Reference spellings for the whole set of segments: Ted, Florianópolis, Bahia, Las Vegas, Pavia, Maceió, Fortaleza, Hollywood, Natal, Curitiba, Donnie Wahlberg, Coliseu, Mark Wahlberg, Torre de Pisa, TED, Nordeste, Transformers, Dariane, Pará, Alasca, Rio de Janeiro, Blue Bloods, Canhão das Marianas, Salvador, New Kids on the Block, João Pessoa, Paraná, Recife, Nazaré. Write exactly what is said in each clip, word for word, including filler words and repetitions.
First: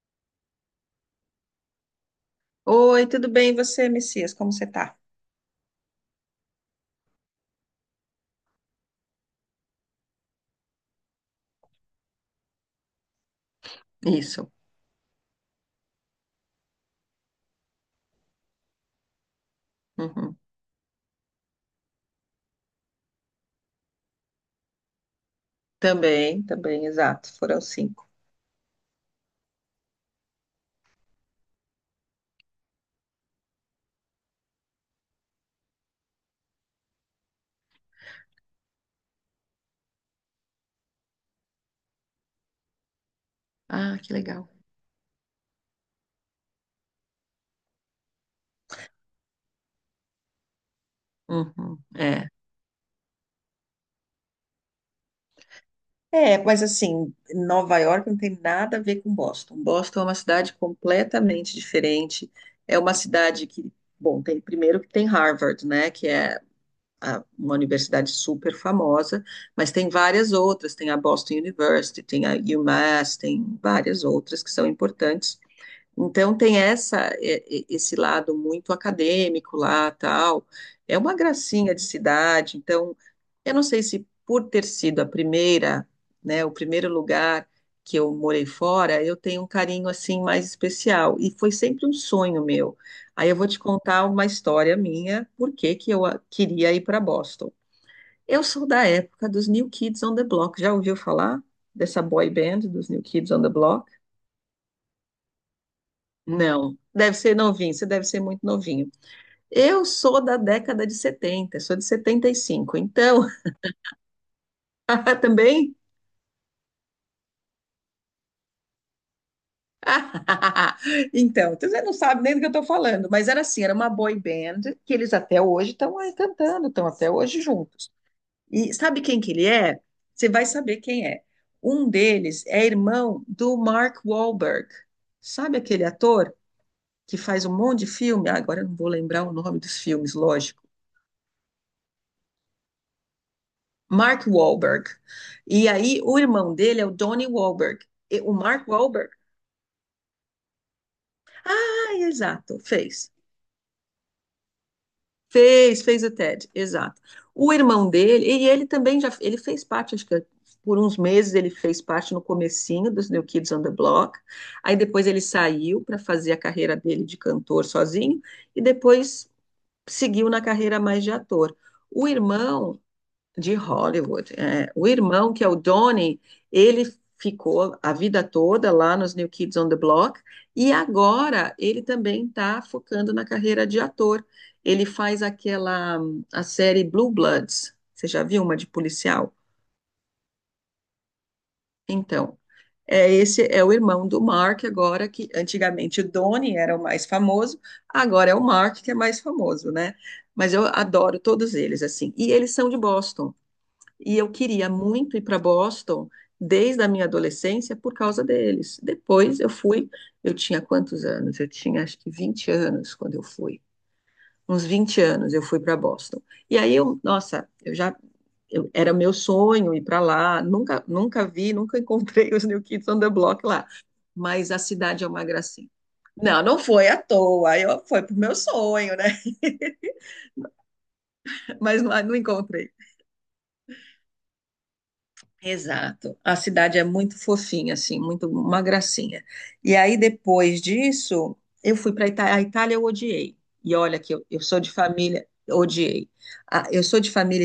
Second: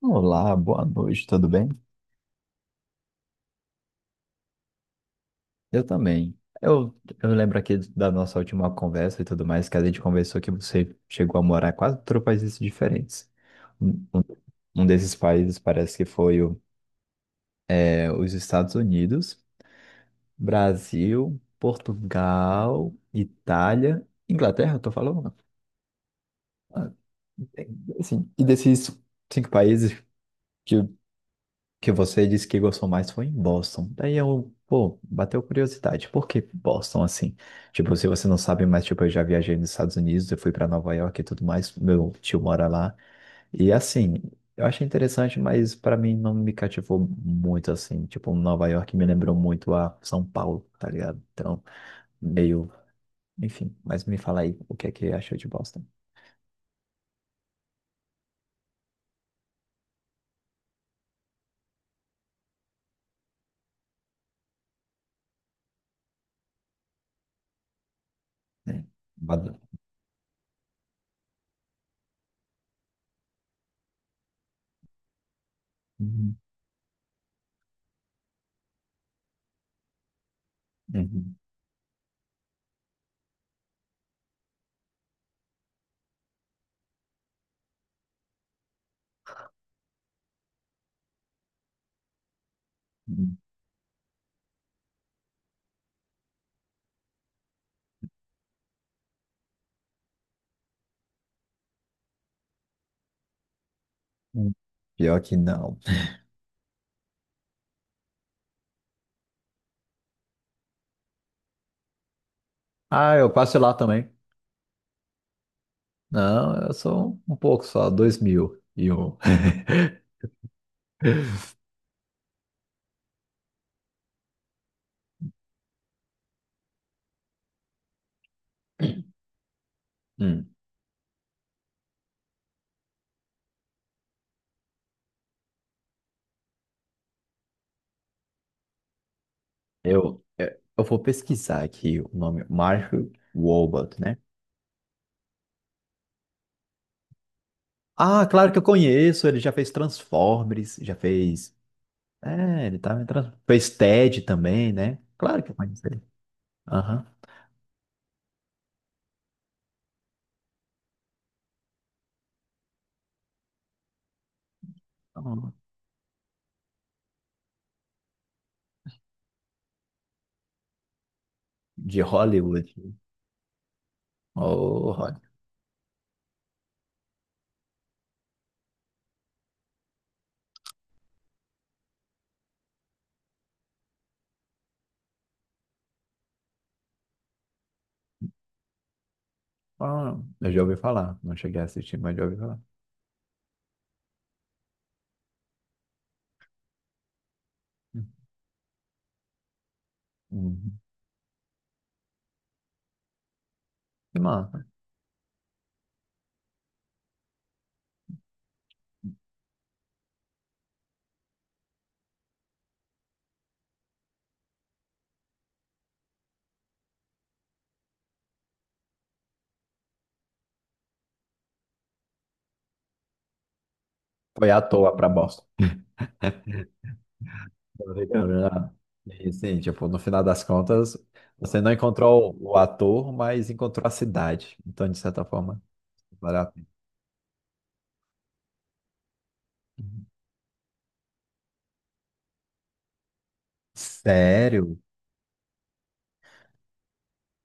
Olá, boa noite, tudo bem? Oi, tudo bem? E você, Messias? Como você tá? Eu também. Eu, eu lembro aqui da nossa última conversa e tudo mais, que a gente conversou que você chegou a morar em quase três países diferentes. Um, um- Isso. um desses países parece que foi o- é, os Estados Unidos, Uhum. Brasil, Portugal, Itália, Inglaterra, eu tô falando? Também, também, exato. Foram cinco. Assim, e desses cinco países, que você disse que gostou mais foi em Boston. Daí eu, pô, bateu curiosidade. Por que Boston assim? Tipo, se você não sabe, mas tipo, eu já viajei nos Estados Unidos, eu fui para Nova York e tudo mais. Meu tio mora lá. E Ah, que assim, legal. eu achei interessante, mas para mim não me cativou muito assim. Tipo, Nova York me lembrou muito a São Paulo, tá ligado? Então, Uhum. É. meio, enfim, mas me fala aí o que é que achou de Boston, É, mas assim, Nova York não tem nada a ver com Boston. Boston é uma cidade completamente diferente. É uma cidade que, bom, tem primeiro que tem Harvard, né, que é a- uma universidade super né? famosa, Bad- mas tem várias outras. Tem a Boston University, tem a UMass, tem várias outras que são importantes. Uhum, Então tem essa e- e- esse lado muito acadêmico lá, tal. É uma uhum, gracinha de cidade. Então, eu não sei se por ter sido a primeira, né, o primeiro lugar que eu morei fora, eu tenho um carinho assim mais especial e foi sempre um sonho meu. Aí eu uhum, vou te contar uma história minha, por que que eu a- queria ir para Boston. Eu sou da época dos New Kids on the Block. Já ouviu falar dessa boy band dos New Kids on the Block? uhum. Pior que não. Não, deve ser novinho, você deve ser muito novinho. Eu sou da década de setenta, sou de setenta e cinco. Ah, Então, eu passo lá também. Ah, também? Não, eu sou um, um pouco só, dois mil e um. Então, você não sabe nem do que eu estou falando, mas era assim, era uma boy band que eles até hoje estão aí cantando, estão até hoje juntos. E sabe quem que ele é? Você Hum. vai saber quem é. Um deles é irmão do Mark Wahlberg. Sabe aquele ator que faz um monte de filme? Ah, agora eu não vou lembrar o nome dos filmes, eu, eu lógico. eu vou pesquisar aqui o nome, Mark Wahlberg, né? Mark Wahlberg. E aí o irmão dele é o Donnie Wahlberg. E Ah, o claro que eu Mark Wahlberg, conheço, ele já fez Transformers, já fez. ah, exato, É, ele tá, em fez. Trans- fez TED também, né? Claro que eu Fez, conheço ele. fez o Ted, exato. Aham. O irmão dele, e ele também já, ele fez parte, acho que por uns meses ele fez parte no comecinho dos New Kids on the Block. Aí depois ele Então, saiu para fazer a carreira dele de cantor sozinho e depois seguiu na carreira mais de ator. de O Hollywood. irmão de Hollywood. É. O Oh, Hollywood. irmão, que é o Donnie, ele ficou a vida toda lá nos New Kids on the Block e agora ele também está focando na carreira de ator. Ele faz aquela a série Blue Bloods. Você já viu uma de policial? Ah, eu já ouvi falar, não cheguei a assistir, mas já ouvi Então, falar. é, esse é o irmão do Mark, agora que antigamente o Donnie era o mais famoso, Hum, agora é o Mark que é mais famoso, né? Mas eu Uhum. adoro todos eles assim. E eles são de Boston. E Que eu massa. queria muito ir para Boston desde a minha adolescência por causa deles. Depois eu fui, eu tinha quantos anos? Eu tinha acho que vinte anos quando eu fui. Uns vinte anos eu fui para Boston. E aí eu, nossa, eu já eu- era meu sonho ir para lá. Nunca, nunca vi, nunca encontrei os New Kids on the Block lá. Foi Mas a à toa cidade é pra uma Boston. gracinha. Não, não foi à toa. Eu foi pro Tô, meu né? sonho, né? E sim, tipo, no final das contas, você não Mas lá não encontrou o encontrei. ator, mas encontrou a cidade. Então, de certa forma, Exato. A valeu a pena. cidade é muito fofinha, assim, muito uma gracinha. E aí, depois disso, eu fui para a Itália. A Itália eu odiei. E olha que eu, eu sou de Sério? família, odiei. Ah, eu sou de família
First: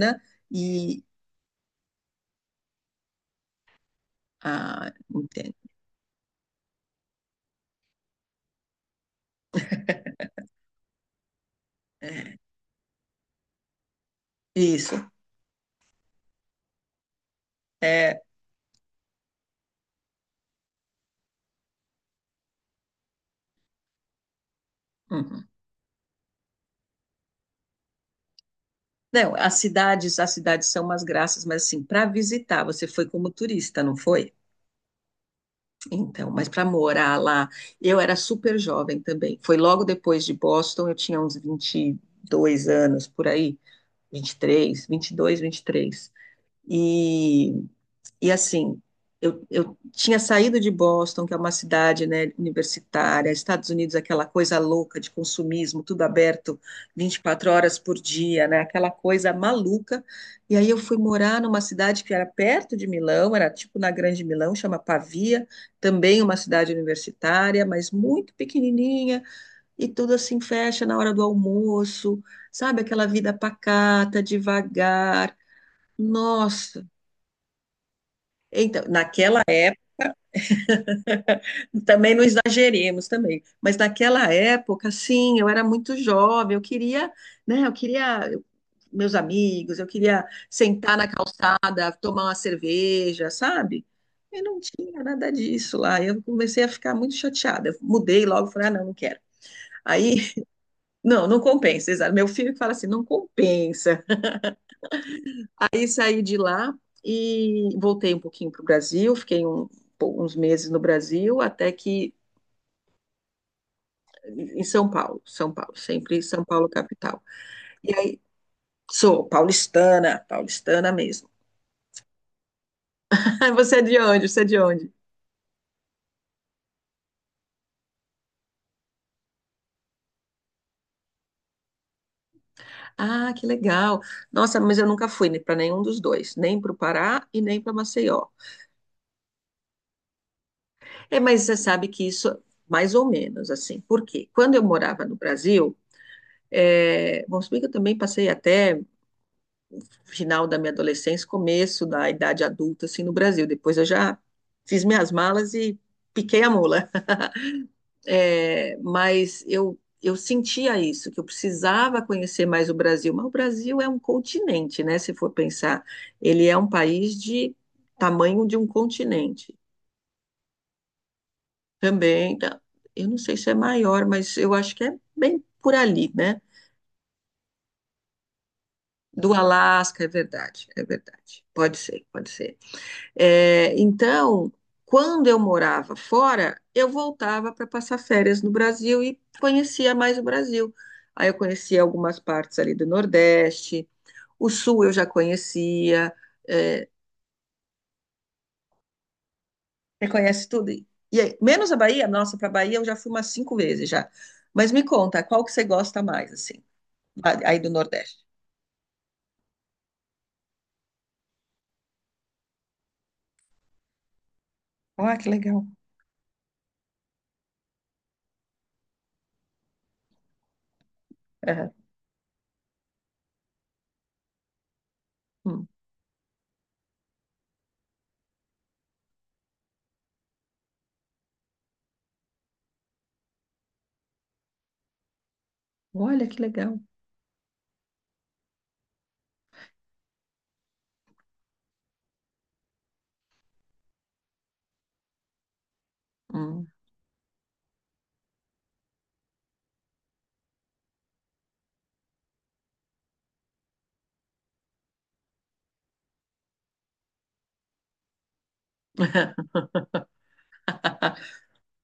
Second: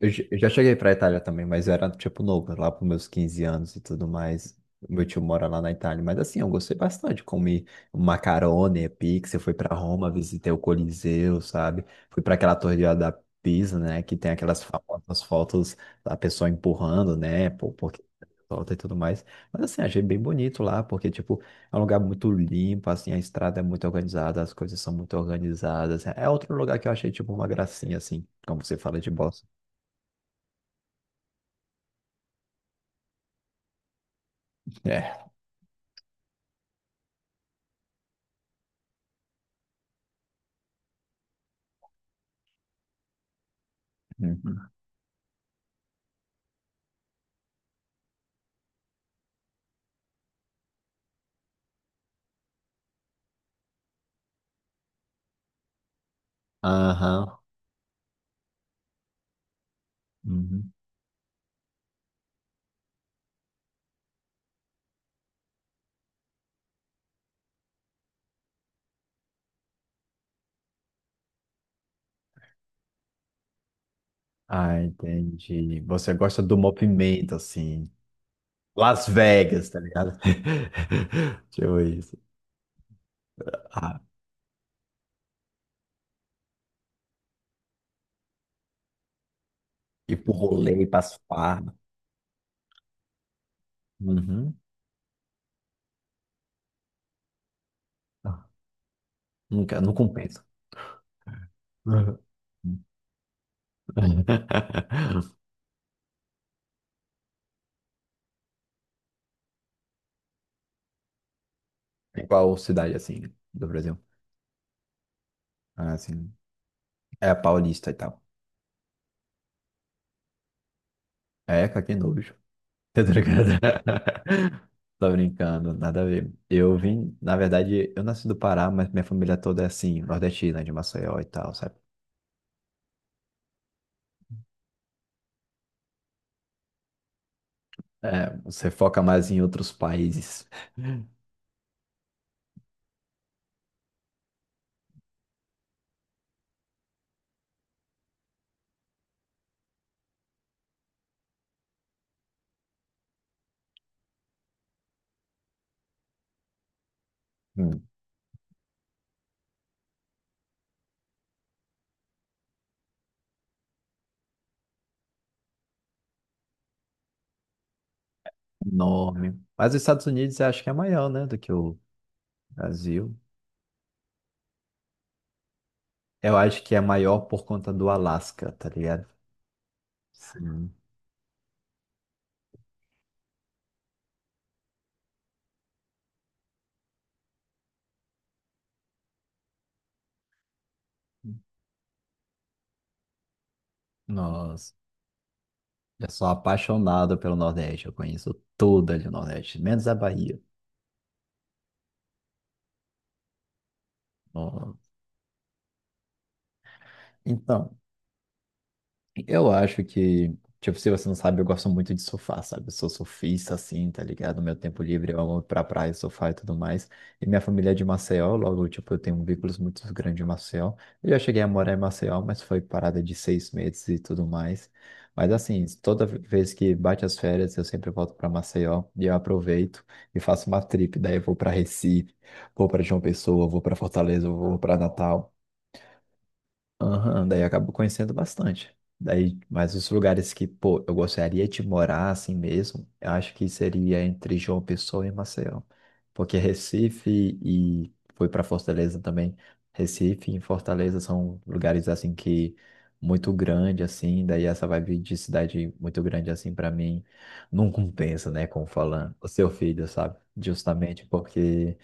Eu j- eu já cheguei pra e. Itália também, mas eu era, tipo, novo, lá pros meus quinze anos e tudo mais. Ah, Meu tio mora entendo. lá na Itália, mas assim, eu gostei bastante. Comi macarone, pizza, fui pra Roma, visitei o Coliseu, sabe? Fui pra É, aquela Torre de- da Pisa, né? Que tem aquelas isso. famosas fotos da pessoa empurrando, né? Por, porque É. solta e tudo mais. Mas assim, achei bem bonito lá, porque, tipo, é um lugar muito limpo, assim, a estrada é muito organizada, as coisas são muito Uhum. organizadas. É outro lugar que eu achei, tipo, uma gracinha, assim, como você fala de Não, bossa. as cidades, as cidades são umas graças, mas assim, para visitar, você foi como turista, não foi? Então, mas para morar lá, eu era super jovem também. Foi logo depois de Boston, eu tinha uns vinte e dois anos por aí, vinte vinte e e Uhum. três, vinte e dois, vinte e três. E e assim, eu, eu tinha saído de Boston, que é uma cidade, né, universitária, Estados Unidos, aquela coisa louca de consumismo, tudo aberto vinte e Aham. quatro horas por dia, né, aquela coisa maluca. E aí Uhum. eu fui morar numa cidade que era perto de Milão, era tipo na Grande Milão, chama Pavia, também uma cidade universitária, mas muito pequenininha, e tudo assim fecha na hora do almoço, sabe, aquela vida pacata, Ah, devagar. entendi. Você gosta do Nossa, movimento, assim. então, Las naquela. Vegas, tá ligado? Tipo Também isso. não exageremos também, mas Ah, naquela época, sim, eu era muito jovem, eu queria, né, eu queria eu- meus amigos, eu ir queria pro rolê, sentar pras na farras. calçada, tomar uma cerveja, sabe? E Uhum. não tinha nada disso lá. Eu comecei a ficar muito chateada. Eu mudei Ah, logo, falei, ah, não, não quero. nunca, não Aí, compensa. não, não compensa, exato. Uhum. Meu filho que fala assim, não compensa. Aí saí de lá e voltei um pouquinho para o Brasil, fiquei um- uns meses no Brasil, até que Em qual cidade, assim, do Brasil? em São Paulo, São Paulo, Ah, sempre assim, São Paulo capital. é a Paulista e E tal. aí, sou paulistana, paulistana mesmo. É, que nojo. Tá ligado? Você é de onde? Você é de onde? Tô brincando, nada a ver. Eu vim, na verdade, eu nasci do Pará, mas minha família toda é assim, nordestina, de Maceió e tal, sabe? Ah, que legal. Nossa, mas eu nunca fui para nenhum dos dois, nem para o Pará e nem para Maceió. É, você foca mais em outros países. É, mas você sabe que isso, mais ou menos, assim. Por quê? Quando eu morava no Brasil, é, bom, se bem que eu também passei até final da minha adolescência, começo da idade adulta, assim, no Brasil. Depois eu já fiz minhas malas e piquei a mula. Hum. É, mas eu, eu sentia isso, que eu precisava conhecer mais o Brasil. Mas o Brasil é um continente, né? Se for pensar, ele é um país de tamanho de um Enorme. continente. Mas os Estados Unidos eu acho que é maior, né, do que o Também, tá- eu Brasil. não sei se é maior, mas eu acho que é bem por ali, Eu né? acho que é maior por conta do Alasca, tá ligado? Do Alasca, é verdade, Sim. é verdade. Pode ser, pode ser. É, então, quando eu morava fora, eu voltava para passar férias no Brasil e conhecia mais o Brasil. Aí eu conhecia algumas partes ali do Nordeste, o Nossa, Sul eu já eu conhecia, sou é, apaixonado pelo Nordeste, eu conheço tudo ali no Nordeste, menos a você Bahia. conhece tudo. E aí, menos a Bahia, nossa, para a Bahia eu já fui umas cinco vezes já. Mas Ó. me conta, qual que você gosta mais, assim, lá- aí do Então, Nordeste? eu acho que, tipo, se você não sabe, eu gosto muito de surfar, sabe? Eu sou surfista, assim, tá ligado? Meu tempo livre, Ah, eu que amo ir pra legal. praia, surfar e tudo mais. E minha família é de Maceió, logo, tipo, eu tenho um vínculo muito grande em Maceió. Eu já cheguei a morar Aham. em Maceió, mas foi parada de seis meses e tudo mais. Mas, assim, Hum. toda vez que bate as férias, eu sempre volto pra Maceió e eu aproveito e faço uma trip. Daí eu vou pra Recife, vou pra João Pessoa, vou pra Fortaleza, vou pra Natal. Olha que legal. Aham, daí eu acabo conhecendo bastante. Daí, mas os lugares que, pô, eu gostaria de morar assim mesmo, eu acho que seria entre João Pessoa e Maceió. Porque Hum. Recife e fui para Fortaleza também. Recife e Fortaleza são lugares assim que muito grande assim, daí essa vibe de cidade muito grande assim para mim não compensa, né, como falando, o seu filho, sabe? Justamente porque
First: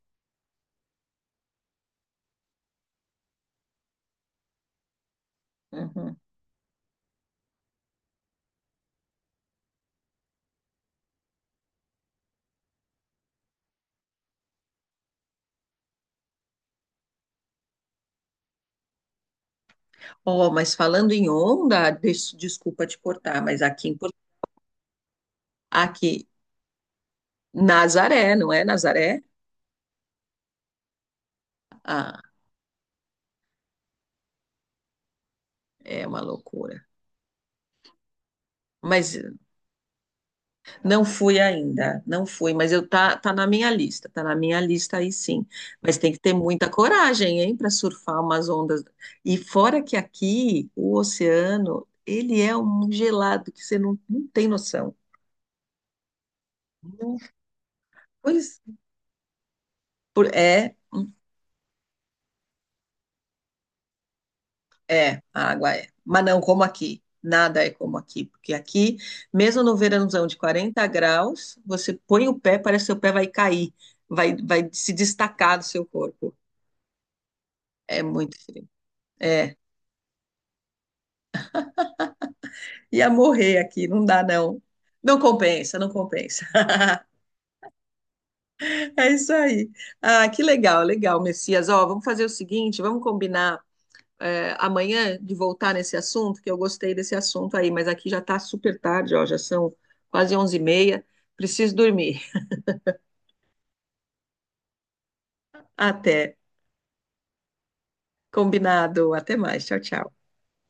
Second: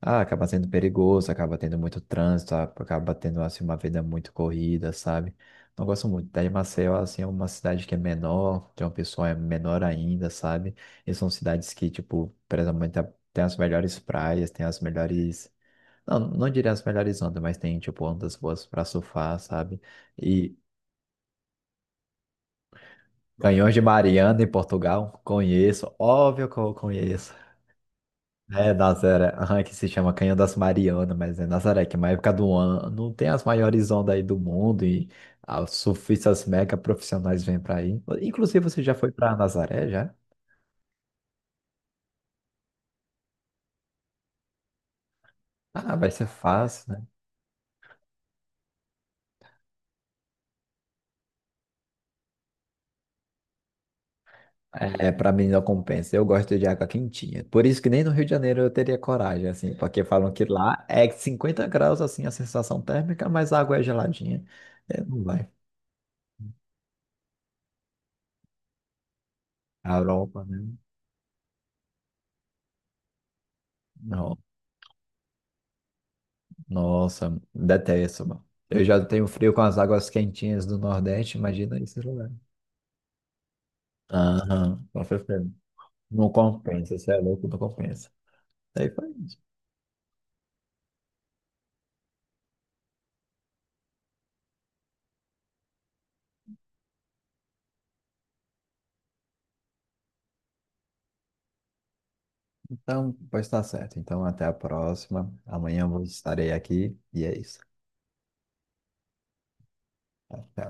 ah, acaba sendo perigoso, acaba tendo muito trânsito, a- acaba tendo assim uma vida muito corrida, sabe? Não gosto Uhum. muito. Daí Maceió assim é uma cidade que é menor, tem uma pessoa é menor ainda, sabe? E são cidades que tipo, presumente tem as melhores praias, tem as melhores, não, não diria as melhores ondas, mas tem tipo ondas boas para surfar, sabe? Ó, E mas falando em onda, des- desculpa te cortar, mas Canhões de aqui em Por- Mariana em Portugal, conheço, aqui óbvio que eu conheço. Nazaré, não é É Nazaré? Nazaré, aham, que se chama Canhão das Marianas, mas é Nazaré, que é uma Ah, época do ano, tem as maiores ondas aí do mundo e os é uma surfistas mega loucura. profissionais vêm pra aí. Inclusive, você já foi Mas pra Nazaré, já? não fui ainda, não fui, mas eu tá, tá na minha lista, tá na minha lista aí sim. Ah, Mas vai tem que ser ter muita fácil, né? coragem, hein, para surfar umas ondas. E fora que aqui o oceano, ele é um gelado que você não, não tem noção. É, pra mim não compensa, eu gosto de água Não, quentinha. Por isso que nem no Rio de pois Janeiro eu teria coragem, assim, porque falam por- que é. lá é cinquenta graus, assim, a sensação térmica, mas a água é geladinha. É, não É, vai. a água é. Mas não como aqui. Nada é como aqui. Porque aqui, mesmo no A verãozão de Europa, né? quarenta graus, você põe o pé, parece que seu pé vai cair, vai, vai se destacar do seu corpo. Nossa, É detesto, muito mano. frio. Eu já tenho frio É. com as águas quentinhas do Nordeste, imagina esse lugar. Ia morrer aqui, não dá não. Aham, com Não certeza. compensa, não Não compensa. compensa, você é louco, não compensa. Daí foi É isso isso. aí. Ah, que legal, legal, Messias. Ó, vamos fazer o seguinte, vamos combinar é, amanhã de voltar nesse assunto, que eu gostei desse assunto aí, mas aqui já está super tarde, ó, já são quase onze e meia, preciso dormir. Então, pois tá certo. Então, até a próxima. Amanhã eu Até, estarei aqui e é isso. combinado, até mais, tchau, tchau. Até.